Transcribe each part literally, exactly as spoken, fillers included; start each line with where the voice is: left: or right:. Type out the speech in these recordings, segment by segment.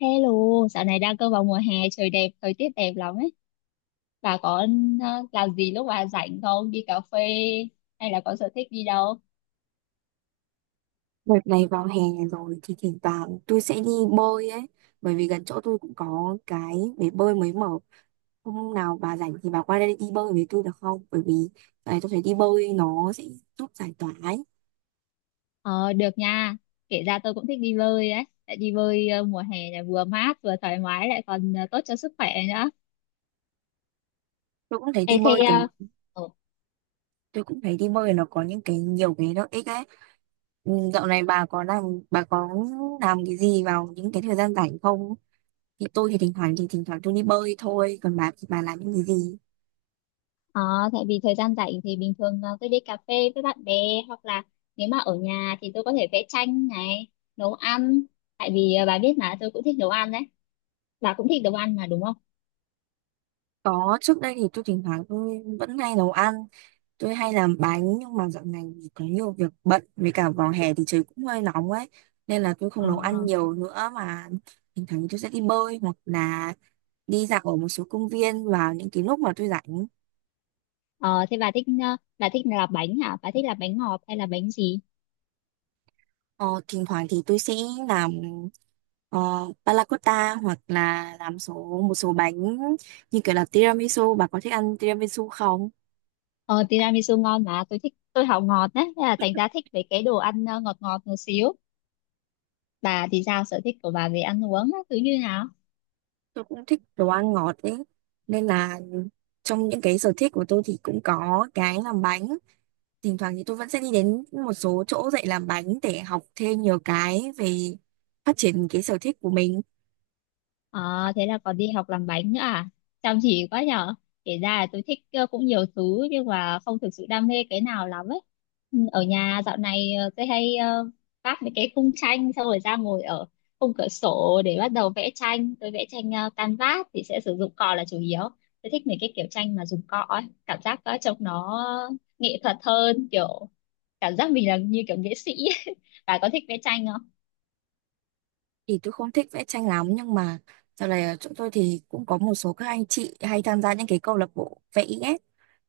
left: Hello, dạo này đang cơ vào mùa hè, trời đẹp, thời tiết đẹp lắm ấy. Bà có ờ, làm gì lúc bà rảnh không? Đi cà phê hay là có sở thích đi đâu?
right: Đợt này vào hè rồi thì thỉnh thoảng tôi sẽ đi bơi ấy, bởi vì gần chỗ tôi cũng có cái bể bơi mới mở. Hôm nào bà rảnh thì bà qua đây đi bơi với tôi được không? Bởi vì này tôi thấy đi bơi nó sẽ giúp giải tỏa ấy.
left: Ờ, được nha. Kể ra tôi cũng thích đi bơi đấy. Tại đi bơi ờ, mùa hè là vừa mát, vừa thoải mái, lại còn ờ, tốt cho sức khỏe nữa.
right: tôi cũng thấy
left: Ê,
right: đi
left: thế,
right: bơi kiểu
left: ờ, ờ,
right: tôi cũng thấy đi bơi nó có những cái nhiều cái lợi ích ấy. Ừ, dạo này bà có làm bà có làm cái gì vào những cái thời gian rảnh không? Thì tôi thì thỉnh thoảng thì thỉnh thoảng tôi đi bơi thôi, còn bà thì bà làm những cái gì?
left: ờ, tại vì thời gian rảnh thì bình thường ờ, tôi đi cà phê với bạn bè, hoặc là nếu mà ở nhà thì tôi có thể vẽ tranh này, nấu ăn. Tại vì ờ, bà biết mà tôi cũng thích nấu ăn đấy. Bà cũng thích nấu ăn mà đúng không?
right: Có, trước đây thì tôi thỉnh thoảng tôi vẫn hay nấu ăn. Tôi hay làm bánh, nhưng mà dạo này thì có nhiều việc bận với cả vào hè thì trời cũng hơi nóng ấy, nên là tôi không nấu ăn
left: Ờ.
right: nhiều nữa mà thỉnh thoảng tôi sẽ đi bơi hoặc là đi dạo ở một số công viên vào những cái lúc mà tôi rảnh.
left: Ờ, thế bà thích, ờ, bà thích là bánh hả? Bà thích là bánh ngọt hay là bánh gì?
right: Ờ, thỉnh thoảng thì tôi sẽ làm uh, panna cotta, hoặc là làm số một số bánh như kiểu là tiramisu. Bà có thích ăn tiramisu không?
left: Ờ, Tiramisu ngon mà tôi thích, tôi học ngọt đấy, thế là thành ra thích về cái đồ ăn ờ, ngọt ngọt một xíu. Bà thì sao, sở thích của bà về ăn uống á, thứ như nào?
right: Tôi cũng thích đồ ăn ngọt ấy, nên là trong những cái sở thích của tôi thì cũng có cái làm bánh. Thỉnh thoảng thì tôi vẫn sẽ đi đến một số chỗ dạy làm bánh để học thêm nhiều cái về phát triển cái sở thích của mình.
left: À, thế là còn đi học làm bánh nữa à? Chăm chỉ quá nhở. Kể ra là tôi thích ờ, cũng nhiều thứ nhưng mà không thực sự đam mê cái nào lắm ấy. Ừ. Ở nhà dạo này ờ, tôi hay ờ, vác mấy cái khung tranh xong rồi ra ngồi ở khung cửa sổ để bắt đầu vẽ tranh. Tôi vẽ tranh ờ, canvas thì sẽ sử dụng cọ là chủ yếu. Tôi thích mấy cái kiểu tranh mà dùng cọ ấy. Cảm giác ờ, trông nó nghệ thuật hơn, kiểu cảm giác mình là như kiểu nghệ sĩ ấy. Bà có thích vẽ tranh không?
right: Thì tôi không thích vẽ tranh lắm, nhưng mà sau này ở chỗ tôi thì cũng có một số các anh chị hay tham gia những cái câu lạc bộ vẽ i ét.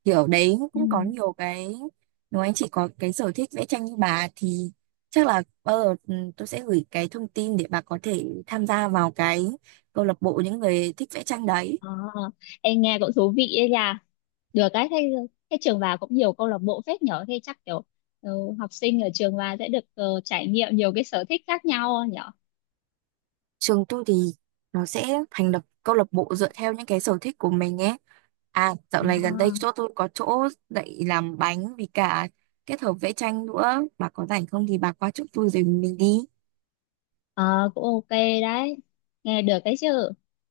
right: Thì ở đấy
left: Ừ.
right: cũng có nhiều cái, nếu anh chị có cái sở thích vẽ tranh như bà thì chắc là ờ, ừ, tôi sẽ gửi cái thông tin để bà có thể tham gia vào cái câu lạc bộ những người thích vẽ tranh đấy.
left: À, em nghe cũng thú vị ấy nhỉ, được cái thế, thế trường bà cũng nhiều câu lạc bộ phết nhỏ, thế chắc kiểu ừ, học sinh ở trường bà sẽ được ờ, trải nghiệm nhiều cái sở thích khác nhau nhỏ.
right: Trường tôi thì nó sẽ thành lập câu lạc bộ dựa theo những cái sở thích của mình ấy. À, dạo này gần đây
left: À,
right: chỗ tôi có chỗ dạy làm bánh vì cả kết hợp vẽ tranh nữa, bà có rảnh không thì bà qua chỗ tôi rồi mình đi.
left: ờ, cũng ok đấy, nghe được cái chứ.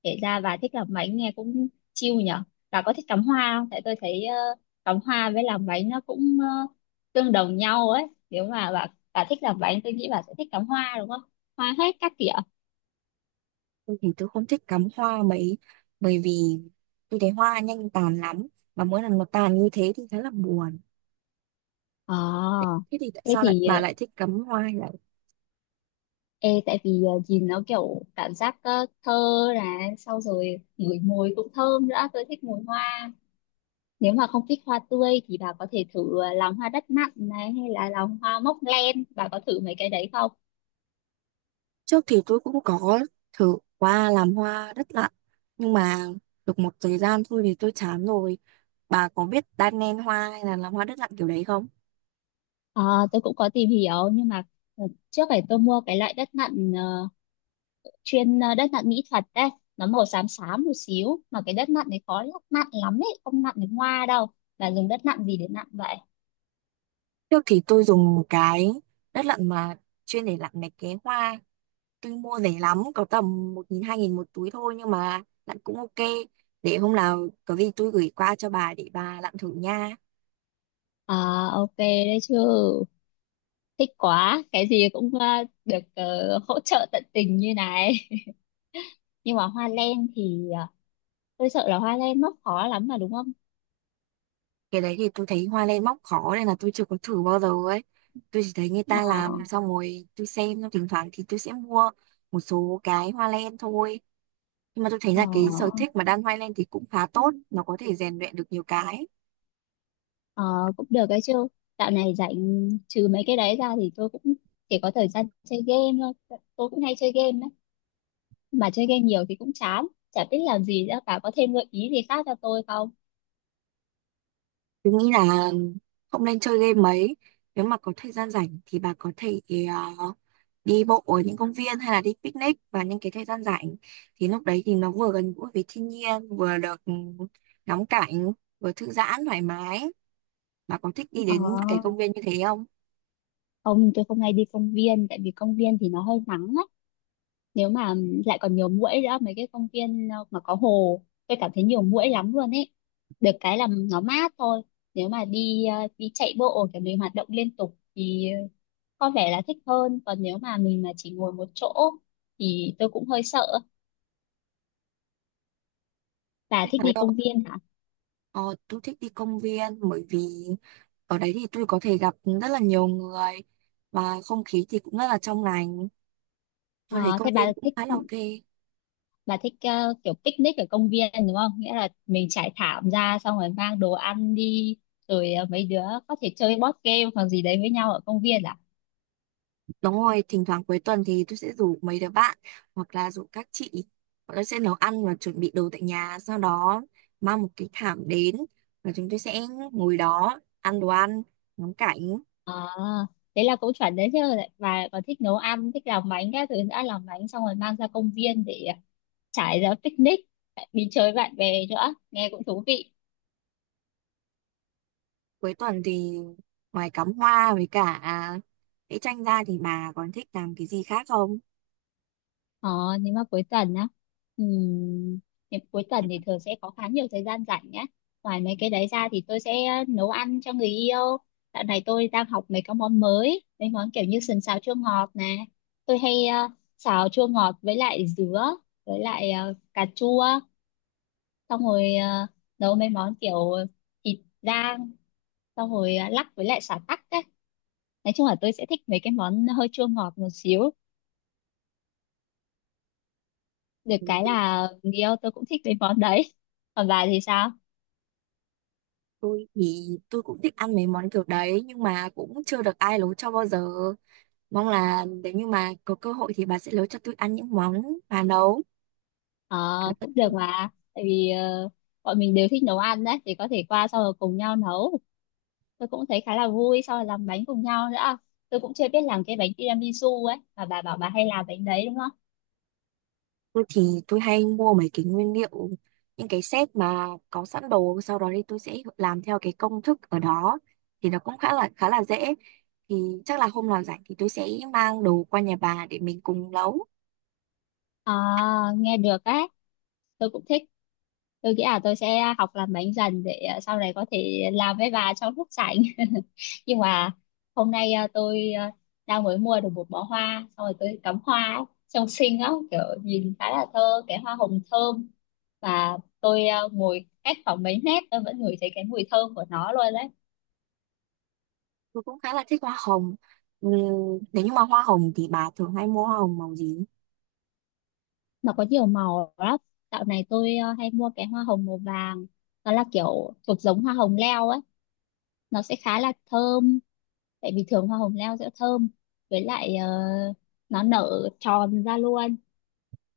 left: Kể ra bà thích làm bánh nghe cũng chill nhở. Bà có thích cắm hoa không, tại tôi thấy ờ, cắm hoa với làm bánh nó cũng ờ, tương đồng nhau ấy. Nếu mà bà bà thích làm bánh tôi nghĩ bà sẽ thích cắm hoa đúng không, hoa hết các kiểu.
right: Tôi thì tôi không thích cắm hoa mấy, bởi vì tôi thấy hoa nhanh tàn lắm, và mỗi lần nó tàn như thế thì khá là buồn. thế
left: Ờ,
right: thế thì tại
left: thế
right: sao lại
left: thì
right: bà lại
left: ờ,
right: thích cắm hoa nhỉ?
left: ê, tại vì ờ, nhìn nó kiểu cảm giác ờ, thơ, là sau rồi ngửi mùi cũng thơm nữa, tôi thích mùi hoa. Nếu mà không thích hoa tươi thì bà có thể thử ờ, lòng hoa đất nặn này hay là lòng hoa móc len, bà có thử mấy cái đấy không?
right: Trước thì tôi cũng có thử qua làm hoa đất lặn, nhưng mà được một thời gian thôi thì tôi chán rồi. Bà có biết đan nen hoa hay là làm hoa đất lặn kiểu đấy không?
left: Ờ, tôi cũng có tìm hiểu nhưng mà ờ, trước này tôi mua cái loại đất nặn ờ, chuyên ờ, đất nặn mỹ thuật đấy, nó màu xám xám một xíu mà cái đất nặn này khó lắc nặn lắm ấy, không nặn được hoa đâu. Bà dùng đất nặn gì để nặn vậy?
right: Trước thì tôi dùng một cái đất lặn mà chuyên để lặn mấy cái hoa. Tôi mua rẻ lắm, có tầm một nghìn hai nghìn một túi thôi, nhưng mà lặn cũng ok. Để hôm nào có gì tôi gửi qua cho bà để bà lặn thử nha.
left: À ok đấy chứ, thích quá, cái gì cũng ờ, được ờ, hỗ trợ tận tình như này. Nhưng mà hoa len thì ờ, tôi sợ là hoa len nó khó lắm mà đúng không?
right: Cái đấy thì tôi thấy hoa lên móc khó nên là tôi chưa có thử bao giờ ấy. Tôi chỉ thấy người
left: ờ
right: ta làm xong rồi tôi xem xong, thỉnh thoảng thì tôi sẽ mua một số cái hoa len thôi. Nhưng mà tôi thấy
left: ờ
right: là cái sở thích mà đan hoa len thì cũng khá tốt, nó có thể rèn luyện được nhiều cái.
left: ờ, Cũng được đấy chứ. Dạo này rảnh trừ mấy cái đấy ra thì tôi cũng chỉ có thời gian chơi game thôi, tôi cũng hay chơi game đấy, mà chơi game nhiều thì cũng chán, chả biết làm gì nữa cả, có thêm gợi ý gì khác cho tôi không?
right: Tôi nghĩ là không nên chơi game mấy. Nếu mà có thời gian rảnh thì bà có thể ờ, đi bộ ở những công viên hay là đi picnic vào những cái thời gian rảnh, thì lúc đấy thì nó vừa gần gũi với thiên nhiên, vừa được ừ, ngắm cảnh, vừa thư giãn thoải mái. Bà có thích đi
left: ờ
right: đến cái công viên như thế không?
left: Không, tôi không hay đi công viên tại vì công viên thì nó hơi nắng á. Nếu mà lại còn nhiều muỗi nữa, mấy cái công viên ờ, mà có hồ tôi cảm thấy nhiều muỗi lắm luôn ấy, được cái là nó mát thôi. Nếu mà đi ờ, đi chạy bộ kiểu mình hoạt động liên tục thì có vẻ là thích hơn, còn nếu mà mình mà chỉ ngồi một chỗ thì tôi cũng hơi sợ. Bà thích
right: Thấy
left: đi
right: không?
left: công viên hả?
right: Ờ, tôi thích đi công viên bởi vì ở đấy thì tôi có thể gặp rất là nhiều người, và không khí thì cũng rất là trong lành. Tôi thấy
left: Ờ,
right: công
left: thế bà
right: viên cũng
left: thích,
right: khá là ok.
left: bà thích ờ, kiểu picnic ở công viên đúng không, nghĩa là mình trải thảm ra xong rồi mang đồ ăn đi, rồi ờ, mấy đứa có thể chơi board game hoặc gì đấy với nhau ở công viên à?
right: Đúng rồi, thỉnh thoảng cuối tuần thì tôi sẽ rủ mấy đứa bạn hoặc là rủ các chị. Bọn tôi sẽ nấu ăn và chuẩn bị đồ tại nhà. Sau đó mang một cái thảm đến và chúng tôi sẽ ngồi đó ăn đồ ăn, ngắm cảnh.
left: À, thế là cũng chuẩn đấy chứ, và còn thích nấu ăn thích làm bánh các thứ, đã làm bánh xong rồi mang ra công viên để trải ra picnic, lại đi chơi bạn bè nữa, nghe cũng thú vị.
right: Cuối tuần thì ngoài cắm hoa với cả vẽ tranh ra thì bà còn thích làm cái gì khác không?
left: ờ nhưng mà cuối tuần á, ừm, thì cuối tuần thì thường sẽ có khá nhiều thời gian rảnh nhá. Ngoài mấy cái đấy ra thì tôi sẽ nấu ăn cho người yêu. Dạo này tôi đang học mấy cái món mới, mấy món kiểu như sườn xào chua ngọt nè, tôi hay ờ, xào chua ngọt với lại dứa với lại ờ, cà chua, xong rồi ờ, nấu mấy món kiểu thịt rang, xong rồi ờ, lắc với lại sả tắc ấy. Nói chung là tôi sẽ thích mấy cái món hơi chua ngọt một xíu, được cái
right: Ừ,
left: là người yêu tôi cũng thích mấy món đấy. Còn bà thì sao?
right: Tôi thì tôi cũng thích ăn mấy món kiểu đấy, nhưng mà cũng chưa được ai nấu cho bao giờ. Mong là nếu như mà có cơ hội thì bà sẽ nấu cho tôi ăn những món bà nấu.
left: Ờ, cũng được mà, tại vì ờ, bọn mình đều thích nấu ăn đấy thì có thể qua sau rồi cùng nhau nấu, tôi cũng thấy khá là vui, sau rồi làm bánh cùng nhau nữa. Tôi cũng chưa biết làm cái bánh tiramisu ấy, mà bà bảo bà hay làm bánh đấy đúng không?
right: Tôi thì tôi hay mua mấy cái nguyên liệu, những cái set mà có sẵn đồ, sau đó thì tôi sẽ làm theo cái công thức ở đó thì nó cũng khá là khá là dễ. Thì chắc là hôm nào rảnh thì tôi sẽ mang đồ qua nhà bà để mình cùng nấu.
left: À, nghe được á. Tôi cũng thích, tôi nghĩ là tôi sẽ học làm bánh dần để à, sau này có thể làm với bà trong lúc rảnh. Nhưng mà hôm nay à, tôi à, đang mới mua được một bó hoa xong rồi tôi cắm hoa ấy, trông xinh lắm, kiểu nhìn khá là thơ, cái hoa hồng thơm. Và tôi à, ngồi cách khoảng mấy mét tôi vẫn ngửi thấy cái mùi thơm của nó luôn đấy.
right: Tôi cũng khá là thích hoa hồng. Ừm, Nếu như mà hoa hồng thì bà thường hay mua hoa hồng màu gì?
left: Nó có nhiều màu lắm, dạo này tôi à, hay mua cái hoa hồng màu vàng, nó là kiểu thuộc giống hoa hồng leo ấy, nó sẽ khá là thơm tại vì thường hoa hồng leo sẽ thơm, với lại ờ, nó nở tròn ra luôn,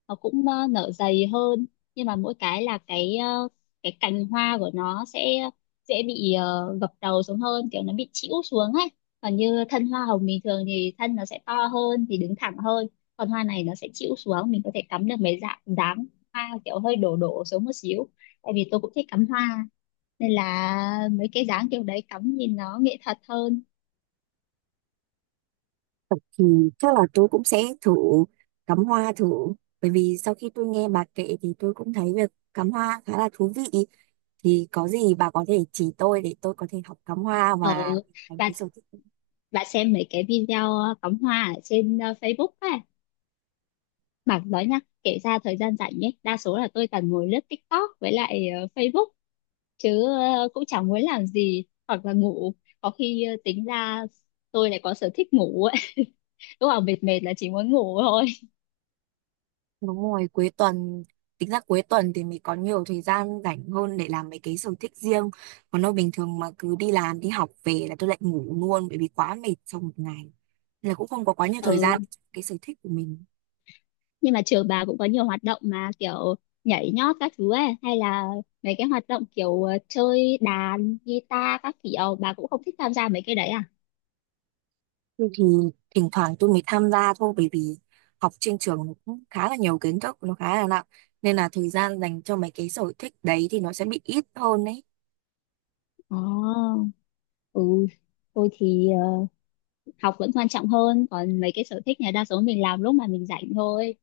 left: nó cũng ờ, nở dày hơn. Nhưng mà mỗi cái là cái ờ, cái cành hoa của nó sẽ dễ bị ờ, gập đầu xuống hơn, kiểu nó bị chĩu xuống ấy. Còn như thân hoa hồng bình thường thì thân nó sẽ to hơn thì đứng thẳng hơn, còn hoa này nó sẽ chĩu xuống, mình có thể cắm được mấy dạng dáng hoa kiểu hơi đổ đổ xuống một xíu. Tại vì tôi cũng thích cắm hoa nên là mấy cái dáng kiểu đấy cắm nhìn nó nghệ thuật hơn.
right: Thì chắc là tôi cũng sẽ thử cắm hoa thử, bởi vì sau khi tôi nghe bà kể thì tôi cũng thấy việc cắm hoa khá là thú vị. Thì có gì bà có thể chỉ tôi để tôi có thể học cắm hoa và
left: ở
right: đánh
left: và
right: cái sở thích.
left: và xem mấy cái video cắm hoa ở trên ờ, Facebook ấy. Bảo nói nhá, kể ra thời gian rảnh ấy đa số là tôi toàn ngồi lướt TikTok với lại ờ, Facebook, chứ ờ, cũng chẳng muốn làm gì hoặc là ngủ. Có khi ờ, tính ra tôi lại có sở thích ngủ ấy. Lúc nào mệt mệt là chỉ muốn ngủ thôi.
right: Đúng rồi, cuối tuần tính ra cuối tuần thì mình có nhiều thời gian rảnh hơn để làm mấy cái sở thích riêng. Còn đâu bình thường mà cứ đi làm đi học về là tôi lại ngủ luôn, bởi vì quá mệt sau một ngày. Nên là cũng không có quá nhiều thời gian
left: Ừ,
right: cho cái sở thích của mình.
left: nhưng mà trường bà cũng có nhiều hoạt động mà kiểu nhảy nhót các thứ ấy, hay là mấy cái hoạt động kiểu ờ, chơi đàn guitar các kiểu, bà cũng không thích tham gia mấy cái đấy à?
right: Thôi thì thỉnh thoảng tôi mới tham gia thôi, bởi vì học trên trường nó cũng khá là nhiều kiến thức, nó khá là nặng, nên là thời gian dành cho mấy cái sở thích đấy thì nó sẽ bị ít hơn đấy.
left: Ồ, ừ, tôi thì ờ, học vẫn quan trọng hơn, còn mấy cái sở thích này đa số mình làm lúc mà mình rảnh thôi.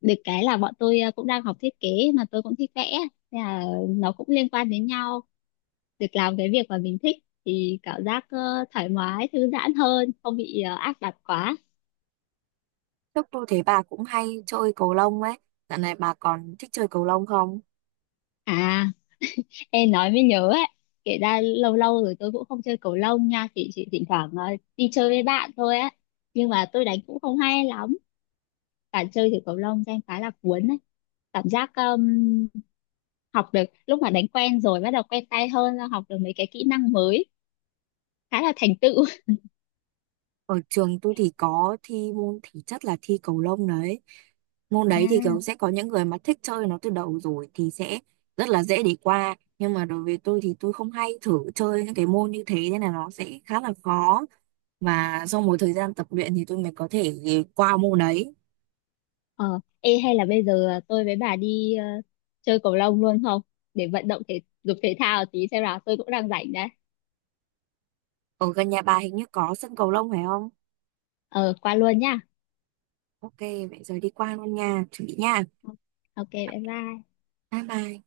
left: Được cái là bọn tôi ờ, cũng đang học thiết kế mà tôi cũng thích vẽ nên là nó cũng liên quan đến nhau, được làm cái việc mà mình thích thì cảm giác ờ, thoải mái thư giãn hơn, không bị ờ, áp đặt quá.
right: Lúc tôi thấy bà cũng hay chơi cầu lông ấy. Dạo này bà còn thích chơi cầu lông không?
left: À, ê nói mới nhớ ấy, kể ra lâu lâu rồi tôi cũng không chơi cầu lông nha. Chỉ, chỉ thỉnh thoảng ờ, đi chơi với bạn thôi á. Nhưng mà tôi đánh cũng không hay lắm. Bạn chơi thử cầu lông cho em khá là cuốn ấy. Cảm giác ừm, học được, lúc mà đánh quen rồi bắt đầu quen tay hơn là học được mấy cái kỹ năng mới, khá là thành tựu.
right: Ở trường tôi thì có thi môn thể chất là thi cầu lông đấy. Môn đấy thì kiểu sẽ
left: À,
right: có những người mà thích chơi nó từ đầu rồi thì sẽ rất là dễ để qua. Nhưng mà đối với tôi thì tôi không hay thử chơi những cái môn như thế nên là nó sẽ khá là khó. Và sau một thời gian tập luyện thì tôi mới có thể qua môn đấy.
left: ờ, ê hay là bây giờ tôi với bà đi ờ, chơi cầu lông luôn không? Để vận động thể dục thể thao tí xem nào, tôi cũng đang rảnh đấy.
right: Ở gần nhà bà hình như có sân cầu lông phải không?
left: Ờ qua luôn nhá.
right: Ok, vậy giờ đi qua luôn nha. Chuẩn bị nha.
left: Ok bye bye.
right: Bye bye.